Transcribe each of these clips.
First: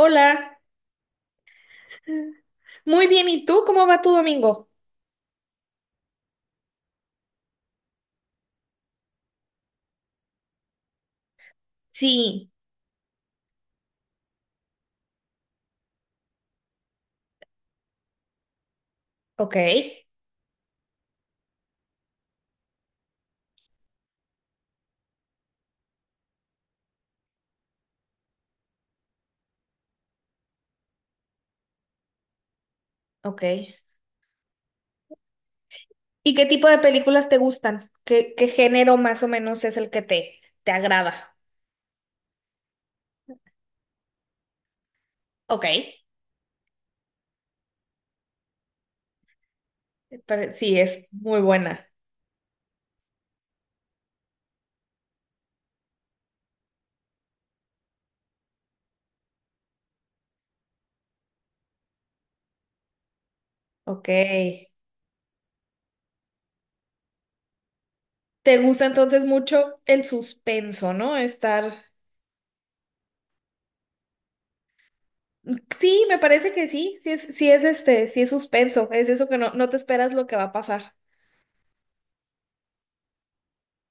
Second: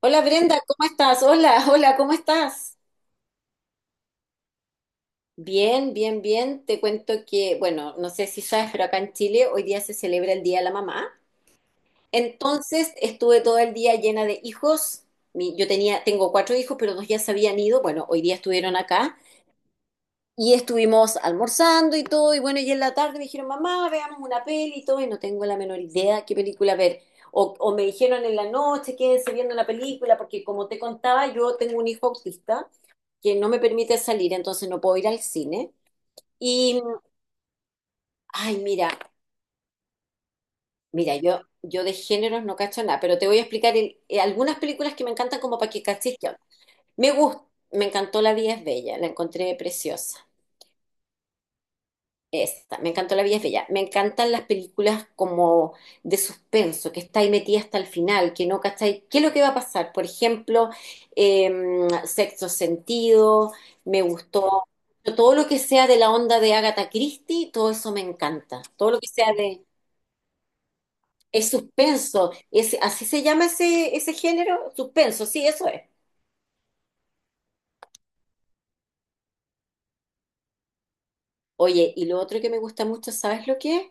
Hola Brenda, ¿cómo estás? Hola, hola, ¿cómo estás? muy bien, ¿y tú? ¿Cómo va tu domingo? Bien, bien, bien. Te cuento que, bueno, no sé si sabes, pero acá en Chile hoy día se celebra el Día de la Mamá. Sí, Entonces estuve todo el día llena de hijos. Yo tenía, tengo cuatro hijos, pero dos ya se habían ido. Bueno, hoy día estuvieron acá ok, y estuvimos almorzando y todo. Y bueno, y en la tarde me dijeron, mamá, veamos una peli y todo. Y no tengo la menor idea qué película ver. O me dijeron en la noche, quédense viendo la película, porque como te contaba, yo tengo un hijo autista que ok. no me permite salir, entonces no puedo ir al cine. ¿Y qué tipo de Y, películas te gustan? ¿Qué ay, mira, género más o menos es el que te mira, agrada? yo de géneros no cacho nada, pero te voy a explicar algunas películas que me encantan como Ok, para que cachis qué onda. Me gusta, me encantó La vida es bella, la encontré preciosa. pero sí, es muy buena. Esta, me encantó La vida es bella. Me encantan las películas como de suspenso, que está ahí metida hasta el final, que no cachai qué es lo que va a pasar. Por ejemplo, eh, Sexto Sentido, me Ok. gustó. Todo lo que sea de la onda de Agatha Christie, todo eso me ¿Te encanta. gusta Todo lo que entonces sea de... mucho el suspenso, no? Es Estar... suspenso. Es, ¿así se llama ese género? Suspenso, sí, eso es. Sí, me parece que sí, sí es este, sí es suspenso, es eso que no te esperas lo que va a pasar. Oye, y lo otro que me gusta mucho, ¿sabes lo que es?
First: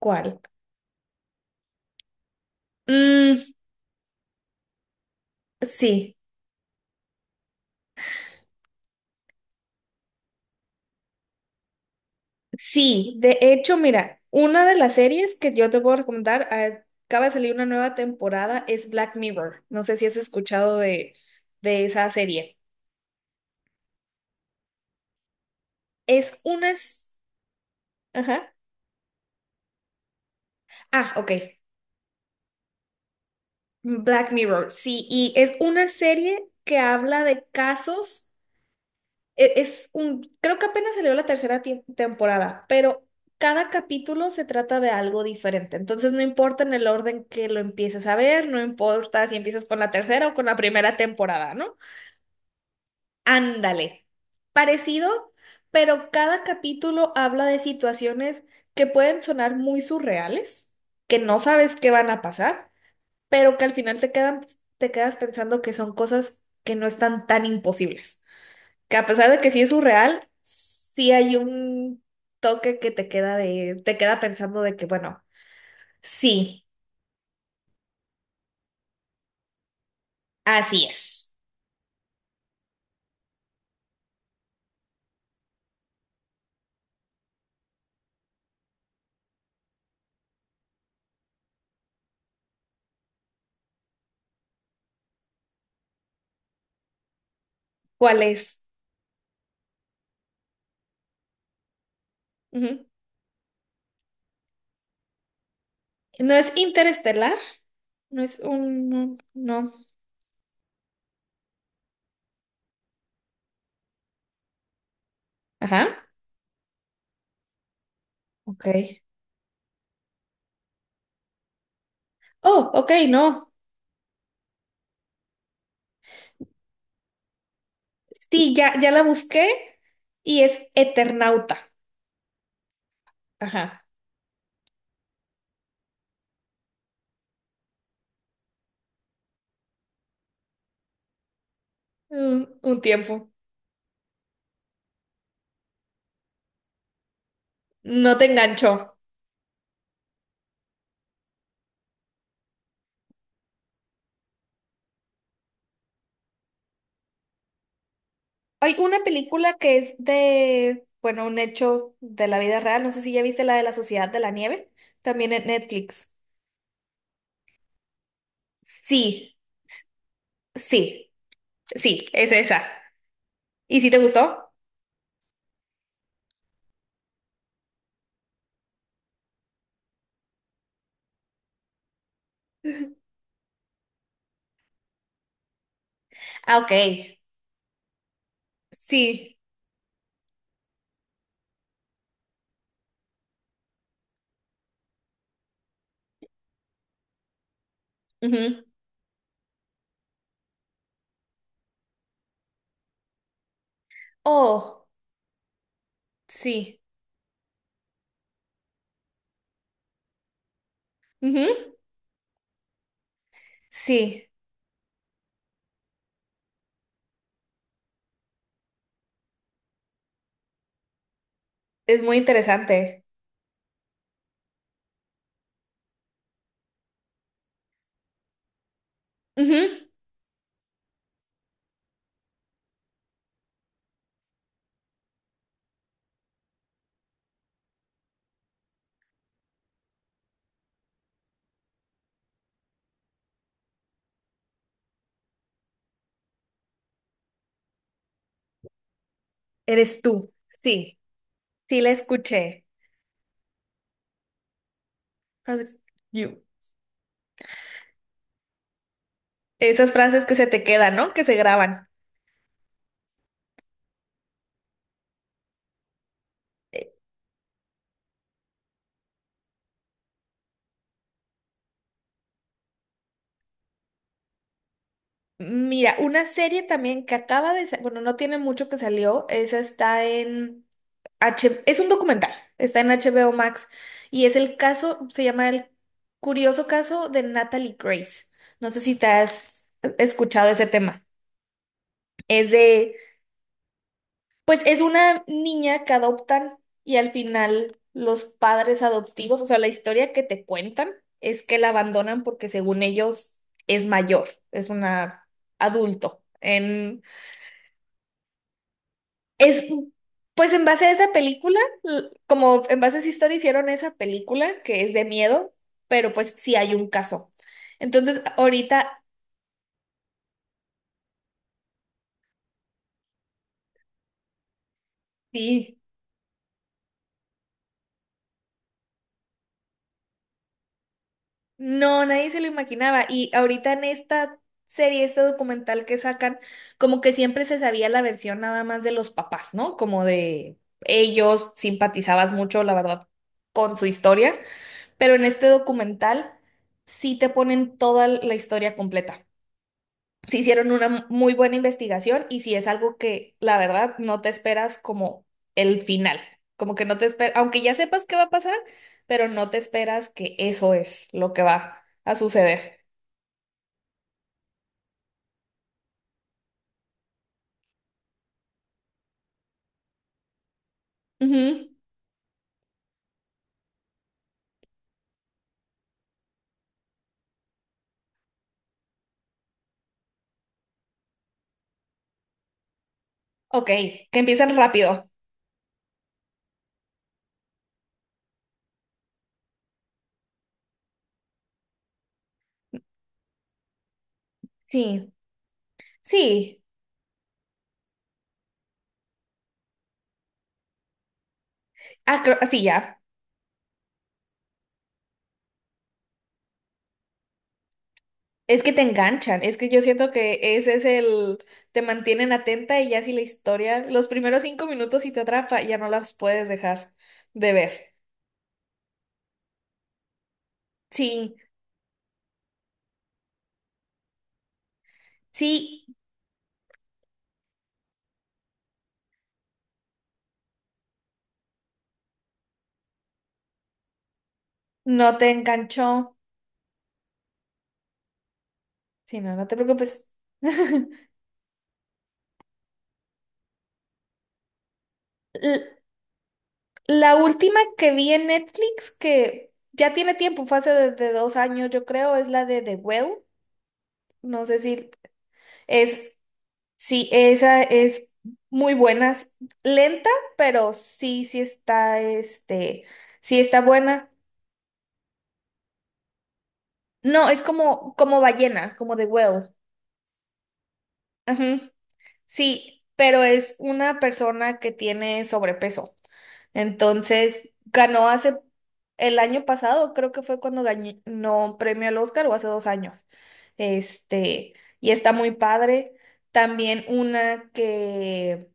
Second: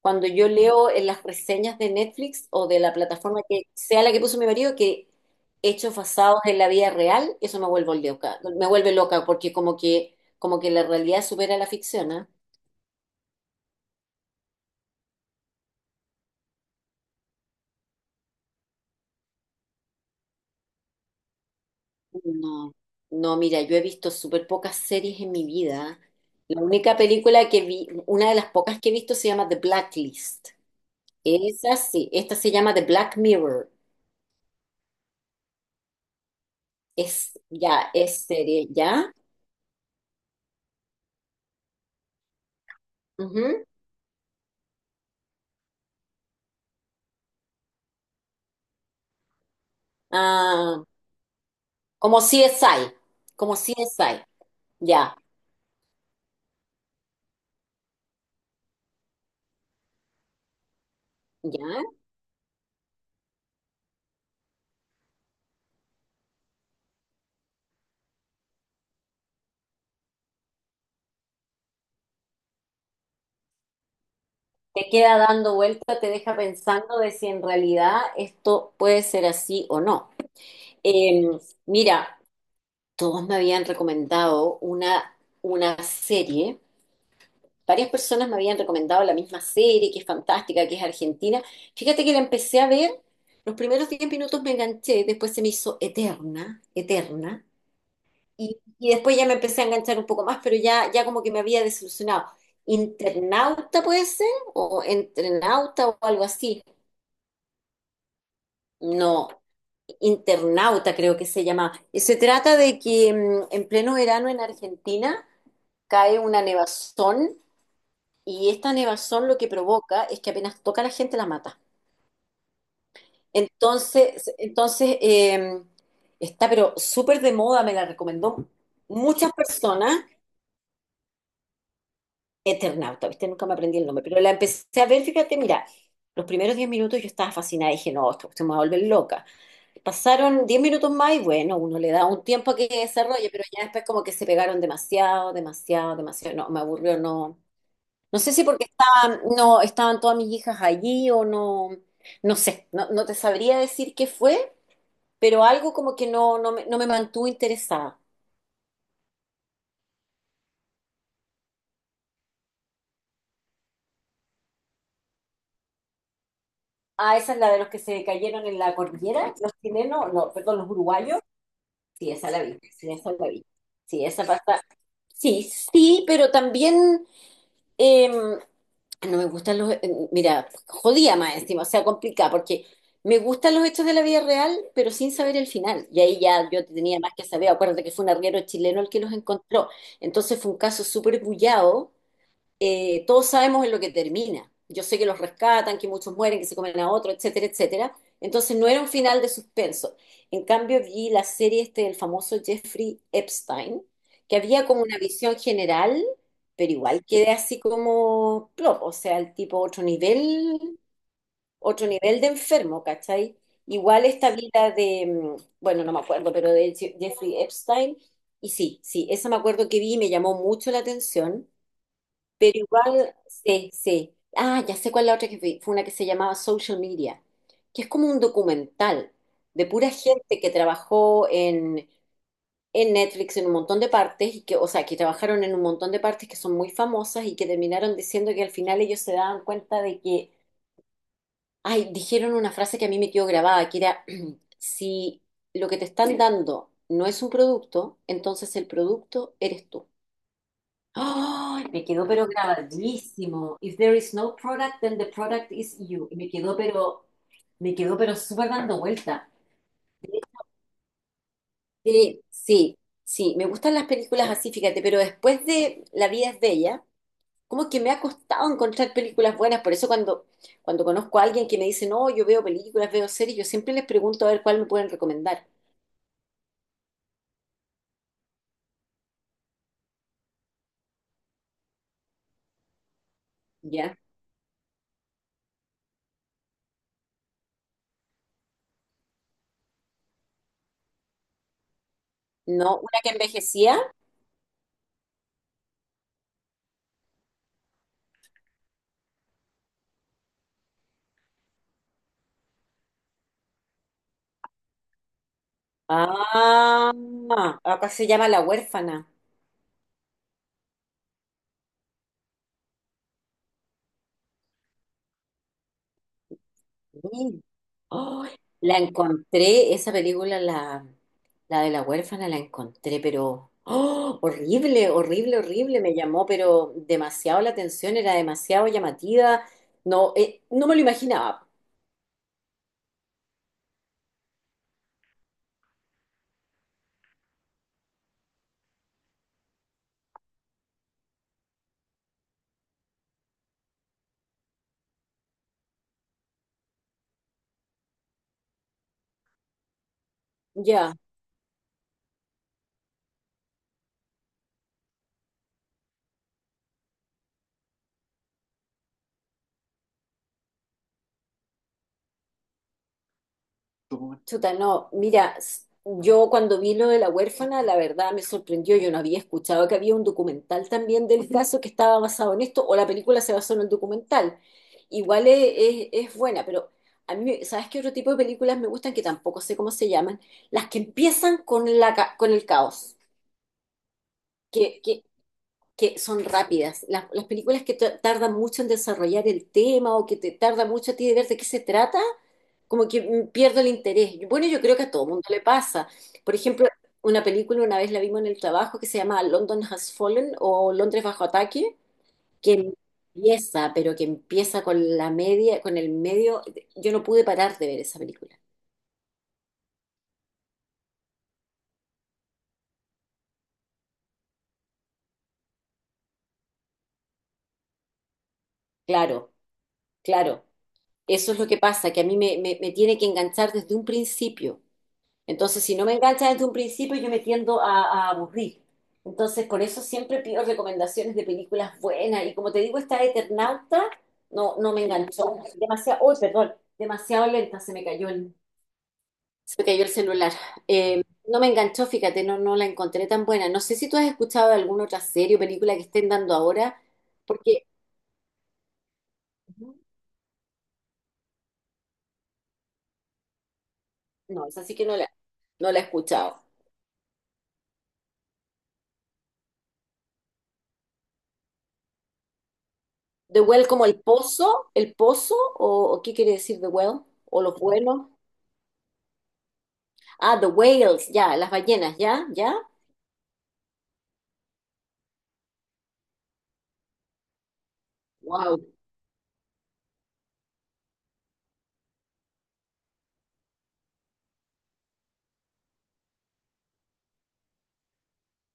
Cuando yo leo en las reseñas de Netflix o de la Mm, plataforma que sea la que puso mi marido, que hechos sí. basados en la vida real, eso me vuelve loca porque como que la realidad supera la ficción, ¿ah? Sí, de hecho, mira, una de las series que yo te puedo recomendar, acaba de salir una nueva temporada, es Black Mirror. No sé si has escuchado de esa serie. No, no, mira, yo he visto súper pocas series en mi vida. Es La una. única película que vi, una de las Ajá. pocas que he visto se llama The Blacklist. Ah, ok. Esa sí, esta se llama The Black Mirror. Black Mirror, sí, y es una serie que habla Es, de ya, es casos. serie, ¿ya? Es un, creo que apenas salió la tercera temporada, pero Ujú. cada capítulo se trata de algo diferente. Entonces no importa en el orden que lo empieces a ver, no importa si empiezas con la tercera o con la Ah, primera temporada, ¿no? como CSI, como Ándale. CSI, Parecido, ya, pero cada capítulo habla de situaciones que pueden sonar muy surreales, que no sabes ya. qué van a pasar, pero que al final te quedan, te quedas pensando que son cosas que no están tan imposibles que a pesar de que sí es surreal, sí hay un toque que te queda de, te queda pensando de que, Te queda bueno, dando vuelta, te deja sí, pensando de si en realidad esto puede ser así o no. así Eh, es. Mira, todos me habían recomendado una serie, varias personas me habían recomendado la misma serie, que es fantástica, que es argentina. Fíjate que la empecé a ver, los primeros 10 minutos me enganché, después se me hizo eterna, eterna. ¿Cuál Y, es? y después ya me empecé a enganchar un poco más, pero ya, ya como que me había desilusionado. Ujú. ¿Internauta puede ser? ¿O entrenauta o algo No es así? interestelar, no es un, no, No, no. internauta creo que se llama. Y se trata de que en pleno verano en Argentina Ajá, cae una nevazón y ok. esta nevazón lo que provoca es que apenas toca a la gente la mata. Oh, ok, no. Entonces, está pero súper de moda, me la recomendó Sí, ya, ya la muchas busqué personas. y es Eternauta. Eternauta, ¿viste? Nunca me aprendí Ajá. el nombre, pero la empecé a ver, fíjate, mira, los primeros 10 minutos yo estaba fascinada, dije, no, esto se me va a volver loca. Pasaron 10 minutos más y bueno, uno le da un Un, tiempo a que un tiempo. desarrolle, pero ya después como que se pegaron demasiado, demasiado, demasiado, no, me aburrió, no. No No te sé si porque enganchó. estaban, no, estaban todas mis hijas allí o no, no sé, no, no te sabría decir qué fue, pero algo como que no, no me mantuvo interesada. Hay una película que es de, bueno, un hecho de la vida real. No sé si ya viste la de la Sociedad de la Nieve, también en Netflix. Ah, esa es la de los que se cayeron en la cordillera, Sí, los chilenos, no, perdón, los sí, uruguayos. sí, Sí, esa es la vi, esa. sí, esa la vi. ¿Y si te Sí, esa gustó? pasa. Sí, sí, pero también no me gustan los, mira, jodía más encima, o sea, complicada, porque me gustan los hechos de la vida real, pero sin saber el final. Y ahí ya Ah, yo ok. tenía más que saber. Acuérdate que fue un arriero chileno el que los Sí. encontró. Entonces fue un caso súper bullado, todos sabemos en lo que termina. Yo sé que los rescatan, que muchos mueren, que se comen a otro, etcétera, etcétera. Entonces Ujú. no era un final de suspenso. En cambio, vi la serie este del famoso Jeffrey Epstein, que había como Oh, una visión general, pero sí. igual quedé así como plop, o sea, el tipo Ujú. otro nivel de enfermo, ¿cachai? Igual Sí, esta vida de, bueno, no me acuerdo, pero de Jeffrey Epstein, y sí, sí, esa me acuerdo que vi y me llamó mucho la atención. es muy Pero interesante. igual, sí, sí. Ah, ya sé cuál es la otra que vi. Fue una que se llamaba Social Media, que es como un documental de Ujú. pura gente que trabajó en Netflix en un montón de partes, y que, o sea, que trabajaron en un montón de partes que son muy famosas y que terminaron diciendo que al final ellos se daban cuenta de que, ay, dijeron una frase que a mí me quedó grabada, que era, si lo que te están dando no es un producto, entonces el producto eres tú. Eres tú. Sí, ¡Ay! sí Me la quedó pero escuché. grabadísimo. If there is no product, then the product is you. Y me You. quedó pero, me quedó pero súper dando vuelta. Esas frases que se te quedan, ¿no? Que se graban. Sí, sí, sí, me gustan las películas así, fíjate, pero después de La vida es bella, como que me ha costado encontrar películas buenas, por eso cuando conozco a alguien que me dice, no, yo veo películas, veo series, yo siempre les pregunto a ver cuál me pueden recomendar. Mira, una serie también que acaba de, bueno, no tiene mucho que salió, esa está en es un documental, está en HBO Max ¿Ya? y es el caso, se llama El curioso caso de Natalie Grace. No sé si te has escuchado ese tema. Es No, de, una que envejecía. pues es una niña que adoptan y al final los padres adoptivos, o sea, la historia que te cuentan es que la abandonan porque según ellos es mayor, es una adulto. Ah, acá se llama La huérfana. Es, pues en base a esa película, como en base a esa historia hicieron esa película que es de miedo, pero pues sí hay un caso. Sí. Entonces, Oh, la ahorita encontré, esa película, la de la huérfana, la encontré, pero oh, horrible, horrible, sí, horrible, me llamó, pero demasiado la atención, era demasiado llamativa, no, no me lo imaginaba, no, nadie se lo imaginaba. Y ahorita en esta serie, este documental que sacan, como que siempre se sabía la versión nada más de los papás, ¿no? Como de ellos simpatizabas mucho, la verdad, con su historia, pero en este documental sí te ponen toda la historia completa. Sí hicieron ya. una muy buena investigación y si es algo que la verdad no te esperas como el final, como que no te esperas, aunque ya sepas qué va a pasar, pero no te esperas que eso es lo que va a suceder. Chuta, no, mira, yo cuando vi lo de la huérfana, la verdad me sorprendió, yo no había escuchado que había un documental también del caso que Ujú. estaba basado en esto, o la película se basó en el documental. Igual es, es buena, pero a mí, ¿sabes qué otro tipo de películas me gustan que tampoco sé cómo se llaman? Las que empiezan con con el caos, Ok, que empiezan que, que, rápido. que son rápidas, las películas que tardan mucho en desarrollar el tema o que te tarda mucho a ti de ver de qué se trata, como que pierdo el interés. Bueno, yo creo que a todo Sí, mundo le pasa. Por sí, ejemplo, una película una vez la vimos en el trabajo que se llama London Has Fallen o Londres bajo ataque, ah, ah, que sí, ya. empieza, pero que empieza con la media, con el medio. Yo no pude parar de ver esa película. Es que te enganchan, es que yo siento que ese es el, te mantienen atenta y ya si la historia, los primeros 5 minutos si te atrapa, ya no las puedes dejar de ver. Claro, claro. Eso Sí, es lo que pasa, que a mí me, me tiene que enganchar desde un principio. Entonces, si sí. no me engancha desde un principio, yo me tiendo a aburrir. Entonces, por eso siempre pido recomendaciones de películas buenas. Y como te digo, esta de Eternauta no, no me No te enganchó. enganchó. Demasiado, uy, perdón, demasiado lenta, Sí, no, no te se me cayó el preocupes. celular. No me enganchó, fíjate, no, no la encontré tan buena. No sé si tú has escuchado de alguna otra serie o película L- que estén dando ahora, La última porque que vi en Netflix, que ya tiene tiempo, fue hace de 2 años, yo creo, es la de The Well. No no, sé es así que si no la he es, escuchado. sí, esa es muy buena, es lenta, pero sí, sí está, este, sí The está Well como buena. El pozo, o qué quiere decir The Well, No, es o los como, buenos. como ballena, como The Well. Ah, The Whales, ya, las ballenas, ya, ya. Sí, pero es una persona que tiene sobrepeso. Entonces, ganó hace Wow. el año pasado, creo que fue cuando ganó premio al Oscar o hace 2 años. Este, y está muy padre. También una que,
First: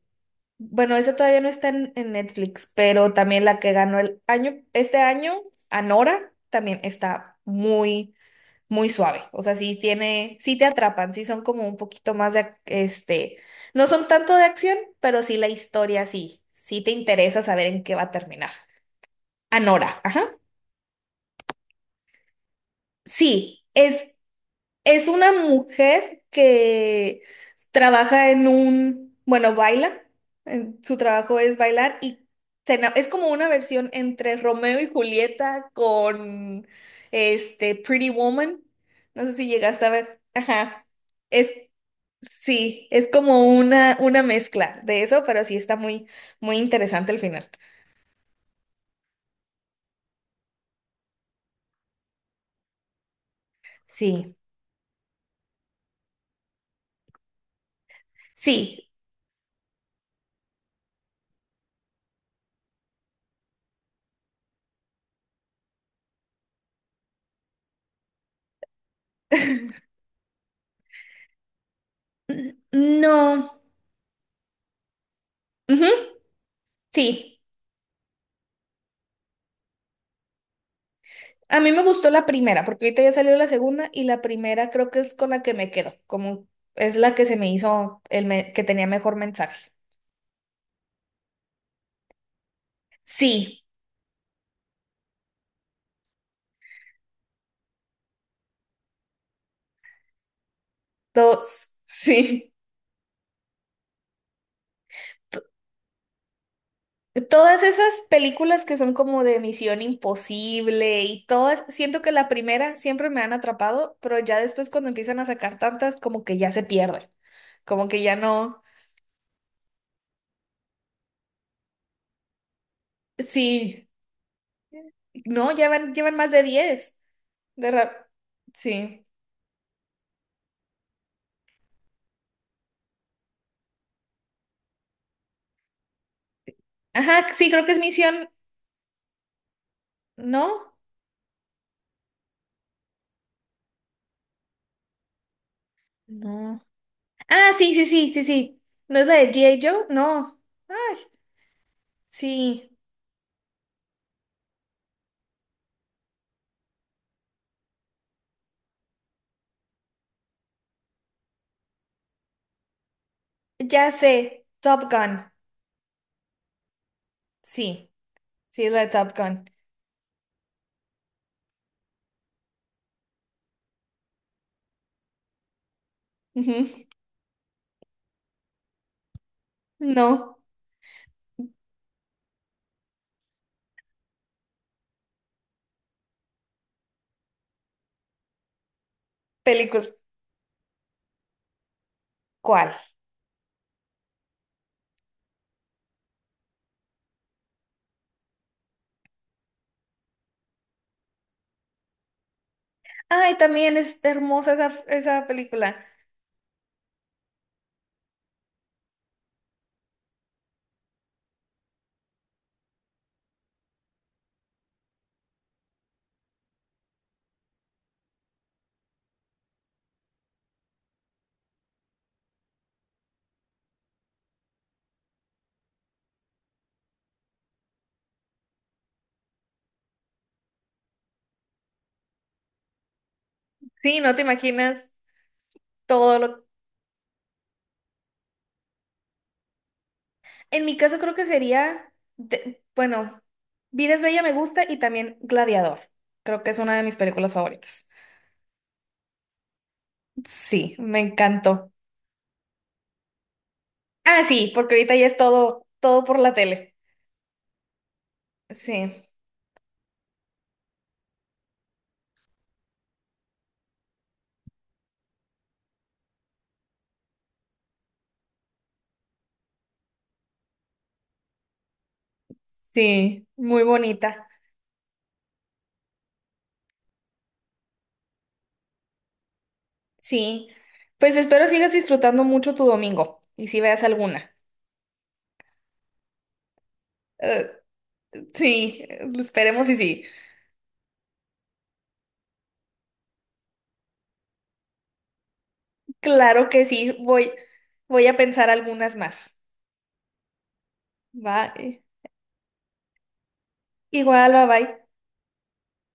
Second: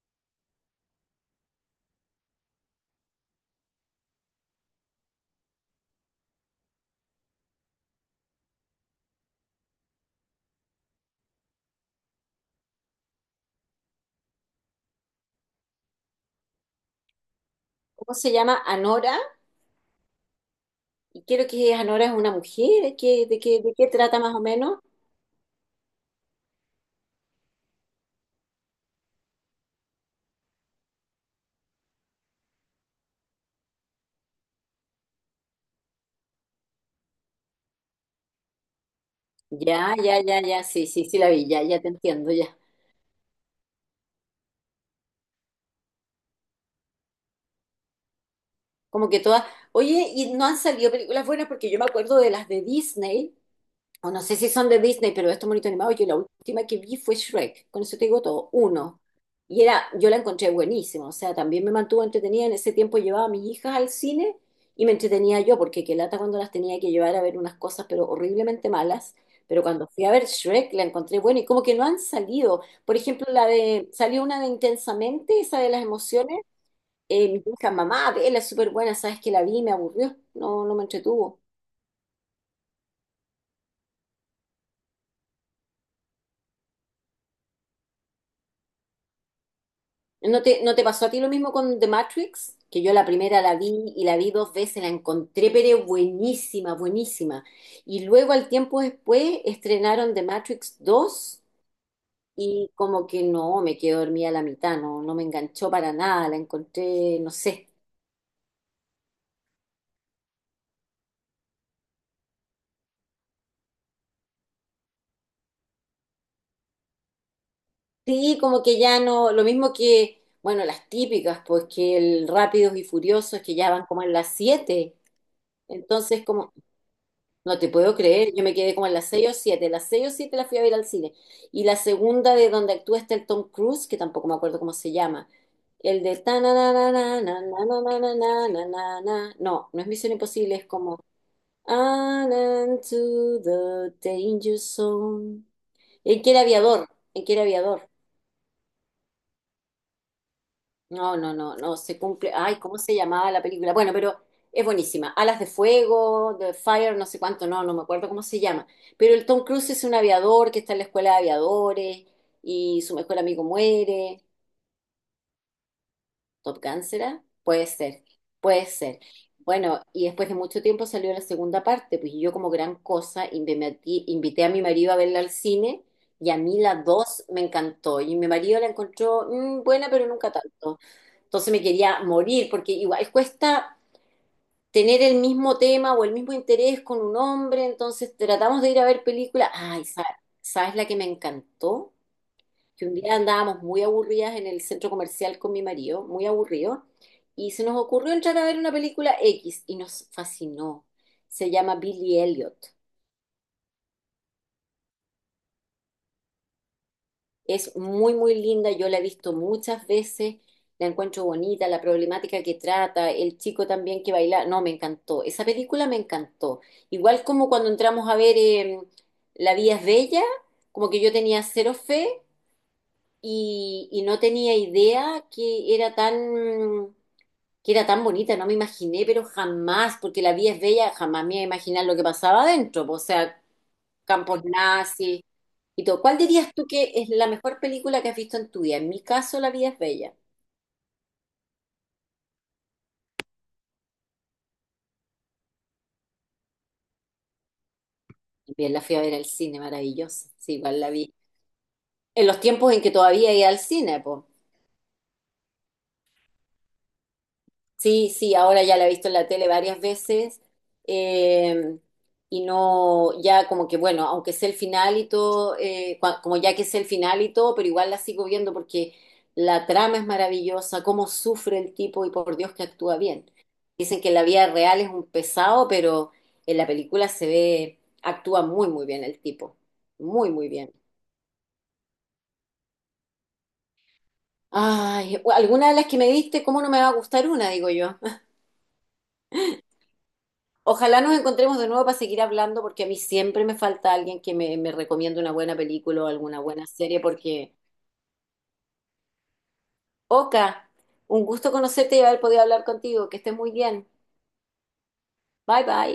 bueno, esa todavía no está en Netflix, pero también la que ganó el año, este año, Anora, también está muy, muy suave. O sea, sí tiene, sí te atrapan, sí son como un poquito más de, este, no son tanto de acción, pero sí la historia, sí, sí te interesa saber en qué va a ¿Cómo se terminar. llama? Anora. Anora, ajá. Y quiero que Anora es una mujer. ¿De qué, de qué, Sí, de qué trata más o menos? es una mujer que trabaja en un, bueno, baila, su trabajo es bailar y es como una versión entre Romeo y Julieta con este Pretty Woman. No sé si llegaste a Ya, ver. ya, ya, ya. Ajá. Sí, sí, sí, la vi, Es. ya, ya te entiendo, ya. Sí, es como una mezcla de eso, pero sí está muy, muy interesante el final. Como que todas. Oye, y no han salido películas buenas porque yo me acuerdo de las de Disney, o no Sí, sé si son de Disney, pero estos monitos animados, yo la última que vi fue Shrek, con eso te digo todo, sí. uno. Y era, yo la encontré buenísima, o sea, también me mantuvo entretenida, en ese tiempo llevaba a mis hijas al cine y me entretenía yo, porque qué lata cuando las tenía que llevar a ver unas cosas, pero horriblemente malas, pero cuando fui a ver Shrek la encontré buena y como que no han salido, por ejemplo, la No. de, salió una de Intensamente, esa de las Ujú, emociones, sí. mi hija, mamá, vela, es súper buena, sabes que la vi, y me aburrió, no, no me entretuvo. A mí me gustó la primera, porque ahorita ya salió la segunda y la primera creo que es con la que me quedo, como es la que se me hizo el que tenía mejor mensaje. ¿No te pasó a ti lo mismo con The Matrix? Que yo la primera la Sí, vi y la vi dos veces, la encontré, pero buenísima, buenísima. Y luego al tiempo después estrenaron The Matrix dos dos, sí. y como que no, me quedé dormida a la mitad, no, no me enganchó para nada, la encontré, no Todas sé. esas películas que son como de Misión Imposible y todas, siento que la primera siempre me han atrapado, pero ya después cuando empiezan a sacar tantas, como que ya se pierden, como que ya Sí, no, como que ya no, lo mismo que, bueno, las típicas, pues que el Rápidos y Furiosos que ya van sí, como en las siete. no, llevan Entonces, más de como, 10 no te de puedo ra- creer, yo me quedé como en sí, las 6 o 7. Las 6 o 7 la fui a ver al cine. Y la segunda de donde actúa está el Tom Cruise, que tampoco me acuerdo cómo se llama. El de ta na na na na ajá, na sí, creo que es na na na Misión, na na na na na. No, no es Misión Imposible, es ¿no? como "And into the danger zone". En que era No. aviador, ¿el que era Ah, sí, sí, aviador? sí, sí, sí, ¿no es la de G.I. Joe? No, ay, No, no, no, no, se cumple. Ay, sí, ¿cómo se llamaba la película? Bueno, pero es buenísima. Alas de Fuego, The Fire, no sé cuánto, no, no me acuerdo cómo se llama. Pero el Tom Cruise es un aviador que está en la escuela de aviadores y su mejor amigo ya muere. sé, Top Gun, ¿Top Gun será? Puede sí, ser, sí, puede es la de ser. Top Gun. Bueno, y después de mucho tiempo salió la segunda parte, pues y yo como gran cosa invité a mi marido a verla al cine y a mí Ujú. la dos me encantó y mi marido la encontró buena, pero nunca No. tanto. Entonces me quería morir, porque igual cuesta tener el mismo tema o el mismo interés con un hombre, entonces tratamos de ir a ver películas. Ay, Película. ¿Sabes, la que me encantó? ¿Cuál? Que un día andábamos muy aburridas en el centro comercial con mi marido, muy aburrido, y se nos ocurrió entrar a ver una película X y nos fascinó. Se llama Billy Elliot. Ay, también es hermosa esa película. Es muy, muy linda, yo la he visto muchas veces, la encuentro bonita, la problemática que trata, el chico también que baila, no, me encantó, esa película me encantó. Igual como cuando entramos a ver La vida es bella, como que yo tenía cero fe y, no tenía idea que era tan, bonita, no me imaginé, pero jamás, porque La vida es bella, jamás me iba a imaginar lo que pasaba adentro, po, o sea, Sí, no te Campos imaginas Nazis y todo. todo ¿Cuál lo. dirías tú que es la mejor película que has visto en tu vida? En mi caso, La vida es bella. En mi caso creo que sería, bueno, Vida es Bella me gusta y también Gladiador. Creo que es una de mis películas favoritas. Bien, la fui a ver al cine, maravillosa. Sí, Sí, igual la me vi. encantó. En los tiempos en que todavía iba al cine, pues. Ah, sí, porque ahorita ya es todo, todo por la tele. Sí, sí, ahora ya la Sí, he visto en la tele varias veces, eh, y no, ya como que bueno, aunque sé el final y todo, como ya que sé el final y todo, pero igual la sigo viendo porque la trama es maravillosa, cómo sufre el tipo y por Dios que actúa sí, bien. muy Dicen que en la bonita. vida real es un pesado, pero en la película se ve, actúa muy, muy bien el tipo, muy, Sí, muy bien. pues espero sigas disfrutando mucho tu domingo y si veas alguna. Ay, alguna de las que me diste, ¿cómo no me va a gustar Eh, una, digo yo? sí, esperemos y sí. Ojalá nos encontremos de nuevo para seguir hablando, porque a mí siempre me falta alguien que me, recomiende una buena película o alguna Claro que buena sí, serie, voy, porque... voy a pensar algunas más. Oka, un gusto Bye. conocerte y haber podido hablar contigo. Que estés muy bien. Igual, bye bye. Bye bye.